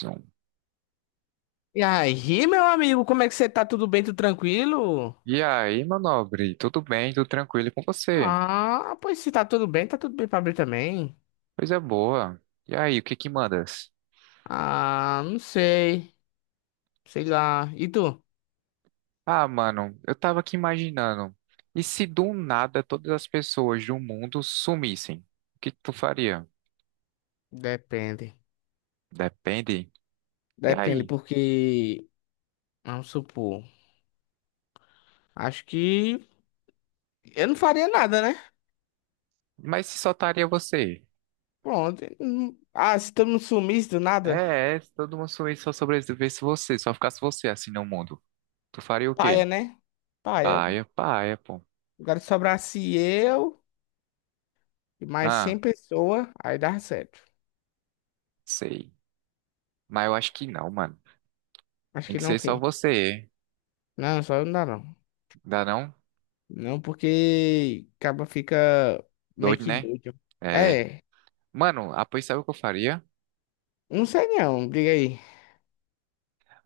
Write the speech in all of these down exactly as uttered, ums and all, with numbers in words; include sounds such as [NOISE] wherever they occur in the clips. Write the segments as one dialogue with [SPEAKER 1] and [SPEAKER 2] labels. [SPEAKER 1] Zoom.
[SPEAKER 2] E aí, meu amigo, como é que você tá? Tudo bem, tudo tranquilo?
[SPEAKER 1] E aí, meu nobre, tudo bem? Tudo tranquilo com você?
[SPEAKER 2] Ah, pois se tá tudo bem, tá tudo bem pra abrir também.
[SPEAKER 1] Coisa boa. E aí, o que que mandas?
[SPEAKER 2] Ah, não sei. Sei lá. E tu?
[SPEAKER 1] Ah, mano, eu tava aqui imaginando. E se do nada todas as pessoas do mundo sumissem? O que que tu faria?
[SPEAKER 2] Depende.
[SPEAKER 1] Depende. E
[SPEAKER 2] Depende,
[SPEAKER 1] aí?
[SPEAKER 2] porque. Vamos supor. Acho que eu não faria nada, né?
[SPEAKER 1] Mas se só estaria você?
[SPEAKER 2] Pronto. Hum, Ah, se todo mundo sumisse do nada,
[SPEAKER 1] É, é, se todo mundo sumisse, só sobrevivesse você, só ficasse você assim no mundo. Tu faria o
[SPEAKER 2] paia,
[SPEAKER 1] quê?
[SPEAKER 2] né? Paia.
[SPEAKER 1] Paia, paia, pô.
[SPEAKER 2] Agora sobrasse eu e mais cem
[SPEAKER 1] Ah,
[SPEAKER 2] pessoas, aí dá certo.
[SPEAKER 1] sei. Mas eu acho que não, mano.
[SPEAKER 2] Acho
[SPEAKER 1] Tem
[SPEAKER 2] que
[SPEAKER 1] que
[SPEAKER 2] não, o
[SPEAKER 1] ser só
[SPEAKER 2] quê?
[SPEAKER 1] você.
[SPEAKER 2] Não, só eu não dá, não.
[SPEAKER 1] Dá não?
[SPEAKER 2] Não porque acaba fica meio
[SPEAKER 1] Doido,
[SPEAKER 2] que
[SPEAKER 1] né?
[SPEAKER 2] doido.
[SPEAKER 1] É,
[SPEAKER 2] É,
[SPEAKER 1] mano, ah, pois sabe o que eu faria?
[SPEAKER 2] não sei não, diga aí.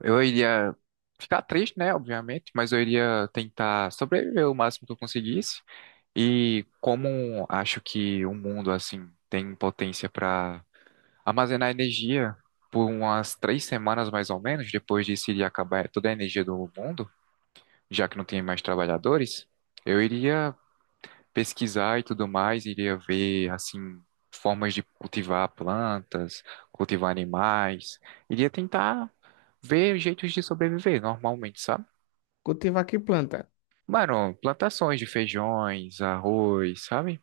[SPEAKER 1] Eu iria ficar triste, né, obviamente, mas eu iria tentar sobreviver o máximo que eu conseguisse. E como acho que o mundo, assim, tem potência para armazenar energia por umas três semanas mais ou menos, depois disso iria acabar toda a energia do mundo, já que não tem mais trabalhadores, eu iria pesquisar e tudo mais, iria ver assim formas de cultivar plantas, cultivar animais, iria tentar ver jeitos de sobreviver normalmente, sabe?
[SPEAKER 2] Cultivar que planta?
[SPEAKER 1] Mano, plantações de feijões, arroz, sabe?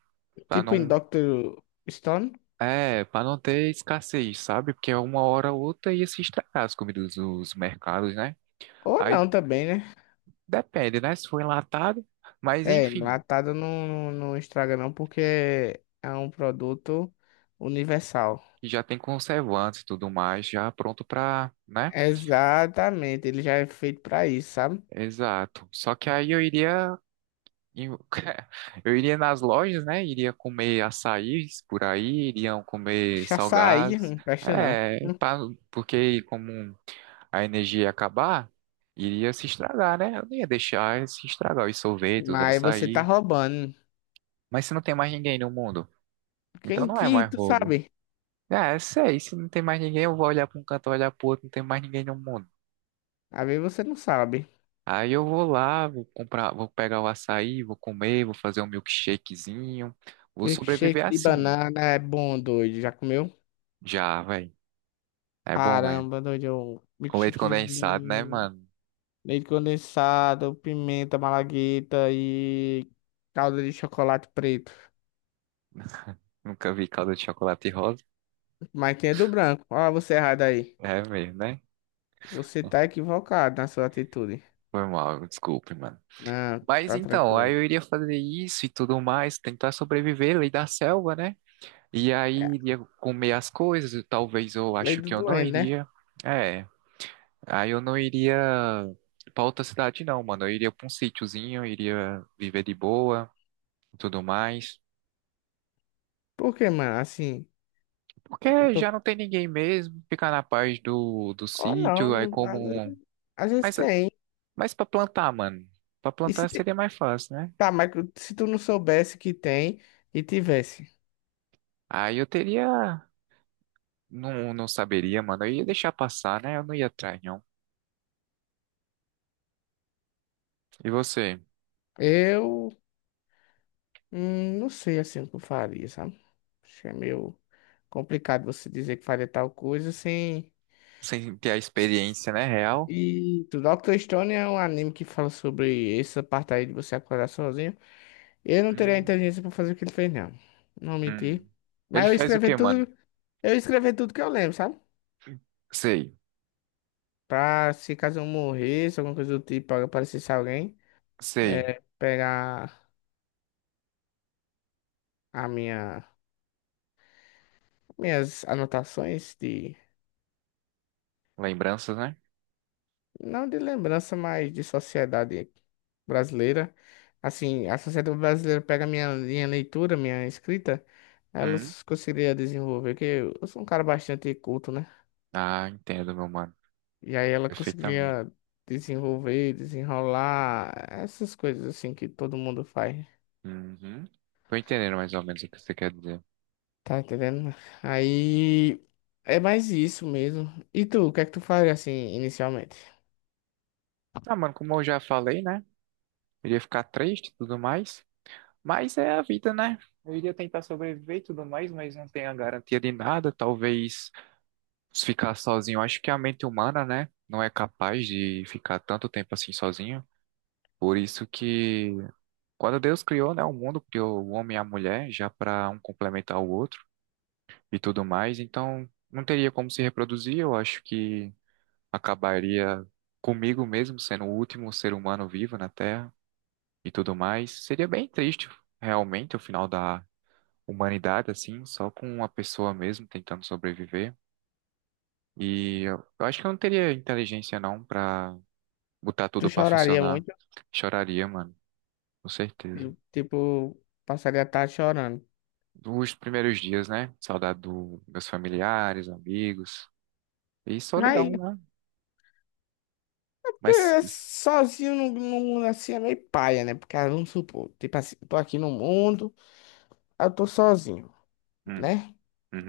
[SPEAKER 1] Pra
[SPEAKER 2] Tipo em
[SPEAKER 1] não
[SPEAKER 2] doutor Stone?
[SPEAKER 1] é, Para não ter escassez, sabe? Porque uma hora ou outra ia se estragar as comidas dos mercados, né?
[SPEAKER 2] Ou
[SPEAKER 1] Aí
[SPEAKER 2] não também, né?
[SPEAKER 1] depende, né? Se for enlatado, mas
[SPEAKER 2] É,
[SPEAKER 1] enfim,
[SPEAKER 2] enlatado não, não, não estraga não, porque é um produto universal.
[SPEAKER 1] já tem conservantes e tudo mais, já pronto pra, né?
[SPEAKER 2] Exatamente, ele já é feito pra isso, sabe?
[SPEAKER 1] Exato. Só que aí eu iria em- [LAUGHS] eu iria nas lojas, né? Iria comer açaís por aí, iriam comer
[SPEAKER 2] Açaí
[SPEAKER 1] salgados.
[SPEAKER 2] não presta não.
[SPEAKER 1] É, pra- porque como a energia ia acabar, iria se estragar, né? Eu não ia deixar se estragar os sorvetes, os
[SPEAKER 2] Mas você tá
[SPEAKER 1] açaí.
[SPEAKER 2] roubando.
[SPEAKER 1] Mas se não tem mais ninguém no mundo, então
[SPEAKER 2] Quem
[SPEAKER 1] não é
[SPEAKER 2] que
[SPEAKER 1] mais
[SPEAKER 2] tu
[SPEAKER 1] roubo.
[SPEAKER 2] sabe?
[SPEAKER 1] É, sei, se não tem mais ninguém, eu vou olhar para um canto, olhar pro outro, não tem mais ninguém no mundo.
[SPEAKER 2] Às vezes você não sabe.
[SPEAKER 1] Aí eu vou lá, vou comprar, vou pegar o açaí, vou comer, vou fazer um milkshakezinho. Vou
[SPEAKER 2] Milkshake
[SPEAKER 1] sobreviver
[SPEAKER 2] de
[SPEAKER 1] assim,
[SPEAKER 2] banana é bom, doido. Já comeu?
[SPEAKER 1] já, velho. É bom, velho.
[SPEAKER 2] Caramba, doido. eu-
[SPEAKER 1] Com leite
[SPEAKER 2] Milkshake
[SPEAKER 1] condensado, né,
[SPEAKER 2] de
[SPEAKER 1] mano?
[SPEAKER 2] leite condensado, pimenta, malagueta e calda de chocolate preto.
[SPEAKER 1] Nunca vi calda de chocolate rosa.
[SPEAKER 2] Mas tem é do branco. Olha você errado aí.
[SPEAKER 1] É mesmo, né?
[SPEAKER 2] Você tá equivocado na sua atitude.
[SPEAKER 1] Foi mal, desculpe, mano.
[SPEAKER 2] Não,
[SPEAKER 1] Mas
[SPEAKER 2] tá
[SPEAKER 1] então, aí
[SPEAKER 2] tranquilo.
[SPEAKER 1] eu iria fazer isso e tudo mais, tentar sobreviver, lei da selva, né? E
[SPEAKER 2] É,
[SPEAKER 1] aí iria comer as coisas, talvez eu
[SPEAKER 2] lei
[SPEAKER 1] acho
[SPEAKER 2] do
[SPEAKER 1] que eu não
[SPEAKER 2] doente, né?
[SPEAKER 1] iria. É. Aí eu não iria pra outra cidade, não, mano. Eu iria pra um sítiozinho, eu iria viver de boa e tudo mais.
[SPEAKER 2] Por que, mano? Assim, eu
[SPEAKER 1] Porque
[SPEAKER 2] tô.
[SPEAKER 1] já não tem ninguém mesmo, ficar na paz do, do
[SPEAKER 2] Oh,
[SPEAKER 1] sítio,
[SPEAKER 2] não.
[SPEAKER 1] aí
[SPEAKER 2] Às
[SPEAKER 1] como.
[SPEAKER 2] vezes às vezes
[SPEAKER 1] Mas,
[SPEAKER 2] tem.
[SPEAKER 1] mas pra plantar, mano. Pra
[SPEAKER 2] E se
[SPEAKER 1] plantar
[SPEAKER 2] tem.
[SPEAKER 1] seria mais fácil, né?
[SPEAKER 2] Tá, mas se tu não soubesse que tem e tivesse?
[SPEAKER 1] Aí eu teria. Não, não saberia, mano. Eu ia deixar passar, né? Eu não ia atrás, não. E você?
[SPEAKER 2] Eu Hum, não sei assim o que eu faria, sabe? Acho que é meio complicado você dizer que faria tal coisa sem.
[SPEAKER 1] Sem ter a experiência, né? Real?
[SPEAKER 2] E o doutor Stone é um anime que fala sobre essa parte aí de você acordar sozinho. Eu não teria a
[SPEAKER 1] Hum,
[SPEAKER 2] inteligência pra fazer o que ele fez, não. Não menti.
[SPEAKER 1] hum. Ele
[SPEAKER 2] Mas eu
[SPEAKER 1] faz o
[SPEAKER 2] escrevi
[SPEAKER 1] quê, mano?
[SPEAKER 2] tudo, eu escrevi tudo que eu lembro, sabe?
[SPEAKER 1] Sei,
[SPEAKER 2] Pra se caso eu morresse, alguma coisa do tipo, aparecesse alguém,
[SPEAKER 1] sei.
[SPEAKER 2] é, pegar a minha, minhas anotações de.
[SPEAKER 1] Lembranças,
[SPEAKER 2] Não de lembrança, mas de sociedade brasileira. Assim, a sociedade brasileira pega minha, minha leitura, minha escrita,
[SPEAKER 1] né?
[SPEAKER 2] elas conseguiria desenvolver, que eu sou um cara bastante culto, né?
[SPEAKER 1] Ah, entendo, meu mano.
[SPEAKER 2] E aí ela
[SPEAKER 1] Perfeitamente.
[SPEAKER 2] conseguiria desenvolver, desenrolar, essas coisas assim que todo mundo faz.
[SPEAKER 1] Uhum. Tô entendendo mais ou menos o que você quer dizer.
[SPEAKER 2] Tá entendendo? Aí é mais isso mesmo. E tu, o que é que tu faria assim inicialmente?
[SPEAKER 1] Ah, mano, como eu já falei, né? Eu ia ficar triste e tudo mais. Mas é a vida, né? Eu iria tentar sobreviver e tudo mais, mas não tenho a garantia de nada. Talvez se ficar sozinho. Acho que a mente humana, né? Não é capaz de ficar tanto tempo assim sozinho. Por isso que quando Deus criou, né, o mundo, criou o homem e a mulher, já para um complementar o outro e tudo mais, então não teria como se reproduzir. Eu acho que acabaria comigo mesmo sendo o último ser humano vivo na Terra e tudo mais. Seria bem triste, realmente, o final da humanidade, assim, só com uma pessoa mesmo tentando sobreviver. E eu eu acho que eu não teria inteligência, não, pra botar
[SPEAKER 2] Tu
[SPEAKER 1] tudo pra
[SPEAKER 2] choraria
[SPEAKER 1] funcionar.
[SPEAKER 2] muito?
[SPEAKER 1] Choraria, mano, com certeza.
[SPEAKER 2] Eu, tipo, passaria a tarde chorando.
[SPEAKER 1] Os primeiros dias, né? Saudade dos meus familiares, amigos e
[SPEAKER 2] Mas
[SPEAKER 1] solidão, né? Mas.
[SPEAKER 2] porque sozinho não no assim é meio paia, né? Porque ah, vamos supor, tipo assim, eu tô aqui no mundo, aí eu tô sozinho,
[SPEAKER 1] Hum,
[SPEAKER 2] né?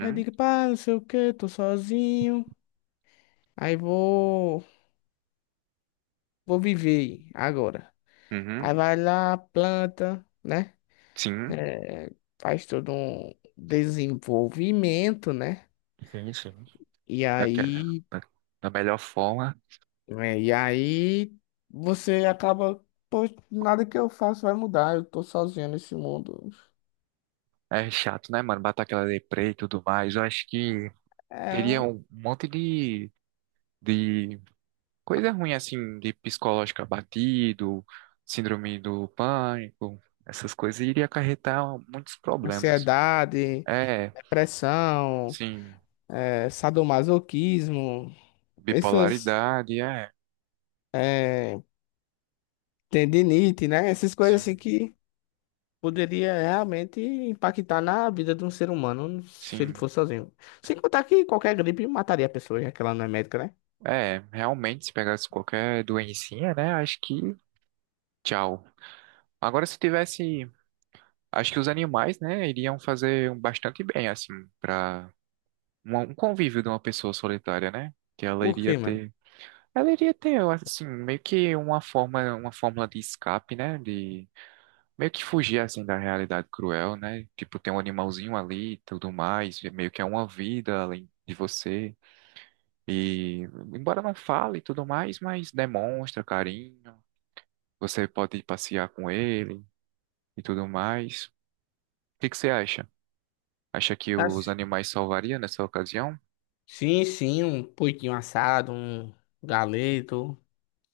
[SPEAKER 2] Aí eu digo, pá, não sei o que, tô sozinho. Aí vou, vou viver agora.
[SPEAKER 1] uhum,
[SPEAKER 2] Aí vai lá, planta, né?
[SPEAKER 1] sim.
[SPEAKER 2] É, faz todo um desenvolvimento, né?
[SPEAKER 1] Sim, sim.
[SPEAKER 2] E
[SPEAKER 1] daquela,
[SPEAKER 2] aí,
[SPEAKER 1] da, da melhor forma.
[SPEAKER 2] é, e aí você acaba, pô, nada que eu faço vai mudar, eu tô sozinho nesse mundo.
[SPEAKER 1] É chato, né, mano? Bater aquela deprê e tudo mais. Eu acho que
[SPEAKER 2] É.
[SPEAKER 1] teria um monte de, de coisa ruim, assim, de psicológico abatido, síndrome do pânico, essas coisas iria acarretar muitos problemas.
[SPEAKER 2] Ansiedade,
[SPEAKER 1] É,
[SPEAKER 2] depressão,
[SPEAKER 1] sim,
[SPEAKER 2] eh, sadomasoquismo, essas
[SPEAKER 1] bipolaridade, é,
[SPEAKER 2] eh, tendinite, né? Essas coisas
[SPEAKER 1] sim,
[SPEAKER 2] assim que poderia realmente impactar na vida de um ser humano se ele
[SPEAKER 1] sim.
[SPEAKER 2] fosse sozinho. Sem contar que qualquer gripe mataria a pessoa, já que ela não é médica, né?
[SPEAKER 1] É, realmente, se pegasse qualquer doencinha, né, acho que tchau. Agora, se tivesse. Acho que os animais, né, iriam fazer um bastante bem, assim, para um convívio de uma pessoa solitária, né? Que ela
[SPEAKER 2] Por
[SPEAKER 1] iria
[SPEAKER 2] quê, mano?
[SPEAKER 1] ter, ela iria ter, assim, meio que uma forma, uma fórmula de escape, né? De meio que fugir, assim, da realidade cruel, né? Tipo, tem um animalzinho ali e tudo mais, e meio que é uma vida além de você. E, embora não fale e tudo mais, mas demonstra carinho, você pode passear com ele e tudo mais. O que que você acha? Acha que os
[SPEAKER 2] Acho.
[SPEAKER 1] animais salvaria nessa ocasião?
[SPEAKER 2] Sim, sim, um porquinho assado, um galeto.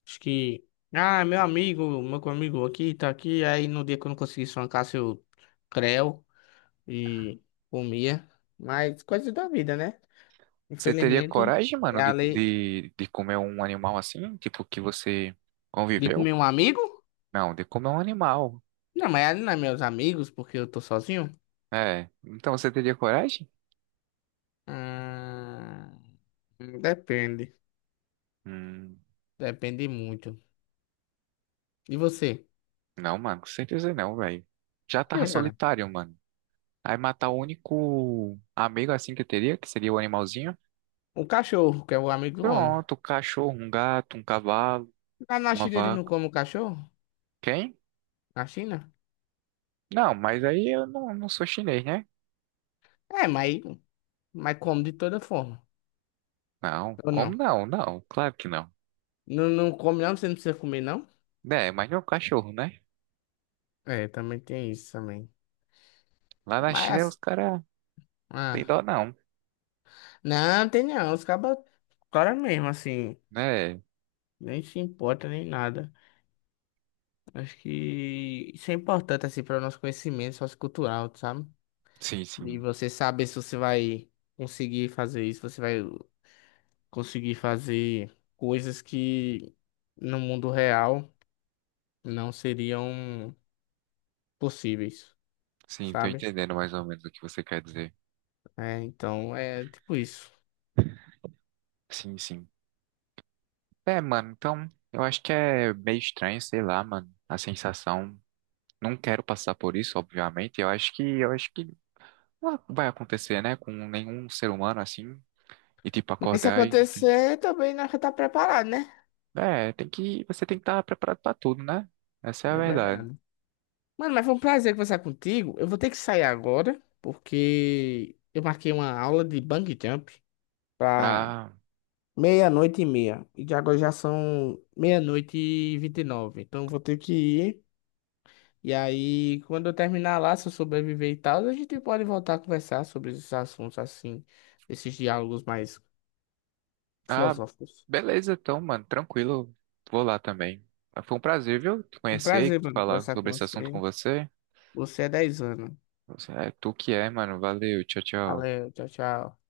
[SPEAKER 2] Acho que. Ah, meu amigo, meu amigo aqui, tá aqui. Aí no dia que eu não consegui sonhar, eu creu e comia. Mas coisas da vida, né?
[SPEAKER 1] Você teria
[SPEAKER 2] Infelizmente,
[SPEAKER 1] coragem, mano,
[SPEAKER 2] é a
[SPEAKER 1] de,
[SPEAKER 2] lei
[SPEAKER 1] de, de comer um animal assim? Tipo, que você
[SPEAKER 2] de
[SPEAKER 1] conviveu?
[SPEAKER 2] comer um amigo?
[SPEAKER 1] Não, de comer um animal.
[SPEAKER 2] Não, mas é, não é meus amigos, porque eu tô sozinho.
[SPEAKER 1] É. Então você teria coragem?
[SPEAKER 2] Ah, depende.
[SPEAKER 1] Hum,
[SPEAKER 2] Depende muito. E você?
[SPEAKER 1] não, mano, com certeza não, velho. Já
[SPEAKER 2] Por quê,
[SPEAKER 1] tava
[SPEAKER 2] cara?
[SPEAKER 1] solitário, mano. Aí matar o único amigo assim que eu teria, que seria o animalzinho.
[SPEAKER 2] O cachorro, que é o amigo do homem.
[SPEAKER 1] Pronto, um cachorro, um gato, um cavalo,
[SPEAKER 2] Lá na
[SPEAKER 1] uma
[SPEAKER 2] China eles não
[SPEAKER 1] vaca.
[SPEAKER 2] comem cachorro?
[SPEAKER 1] Quem?
[SPEAKER 2] Na China?
[SPEAKER 1] Não, mas aí eu não, não sou chinês, né?
[SPEAKER 2] É, mas, mas come de toda forma.
[SPEAKER 1] Não,
[SPEAKER 2] Ou
[SPEAKER 1] como
[SPEAKER 2] não?
[SPEAKER 1] não? Não, claro que não.
[SPEAKER 2] Não, não come não? Você não precisa comer não?
[SPEAKER 1] É, mas não é um cachorro, né?
[SPEAKER 2] É, também tem isso também.
[SPEAKER 1] Lá na China os
[SPEAKER 2] Mas,
[SPEAKER 1] caras tem dó
[SPEAKER 2] ah,
[SPEAKER 1] não,
[SPEAKER 2] não, tem não. Os cabas, cara mesmo, assim,
[SPEAKER 1] né?
[SPEAKER 2] nem se importa nem nada. Acho que isso é importante, assim, para o nosso conhecimento sociocultural, sabe?
[SPEAKER 1] Sim,
[SPEAKER 2] De
[SPEAKER 1] sim.
[SPEAKER 2] você saber se você vai conseguir fazer isso, você vai conseguir fazer coisas que no mundo real não seriam possíveis,
[SPEAKER 1] Sim, tô
[SPEAKER 2] sabe?
[SPEAKER 1] entendendo mais ou menos o que você quer dizer.
[SPEAKER 2] É, então, é tipo isso.
[SPEAKER 1] Sim, sim. É, mano, então eu acho que é meio estranho, sei lá, mano, a sensação. Não quero passar por isso, obviamente. Eu acho que eu acho que não vai acontecer, né, com nenhum ser humano assim, e tipo
[SPEAKER 2] E se
[SPEAKER 1] acordar e
[SPEAKER 2] acontecer, também nós já tá preparado, né?
[SPEAKER 1] é, tem que você tem que estar preparado pra tudo, né? Essa é a
[SPEAKER 2] É
[SPEAKER 1] verdade.
[SPEAKER 2] verdade. Mano, mas foi um prazer conversar contigo. Eu vou ter que sair agora, porque eu marquei uma aula de bungee jump pra
[SPEAKER 1] Ah,
[SPEAKER 2] meia-noite e meia. E de agora já são meia-noite e vinte e nove. Então eu vou ter que ir. E aí, quando eu terminar lá, se eu sobreviver e tal, a gente pode voltar a conversar sobre esses assuntos assim, esses diálogos mais
[SPEAKER 1] Ah,
[SPEAKER 2] filosóficos.
[SPEAKER 1] beleza, então, mano, tranquilo. Vou lá também. Ah, foi um prazer, viu, te
[SPEAKER 2] Um
[SPEAKER 1] conhecer
[SPEAKER 2] prazer,
[SPEAKER 1] e
[SPEAKER 2] mano,
[SPEAKER 1] falar
[SPEAKER 2] conversar
[SPEAKER 1] sobre
[SPEAKER 2] com
[SPEAKER 1] esse assunto com
[SPEAKER 2] você.
[SPEAKER 1] você.
[SPEAKER 2] Você é dez anos.
[SPEAKER 1] Você é tu que é, mano. Valeu, tchau, tchau.
[SPEAKER 2] Valeu, tchau, tchau.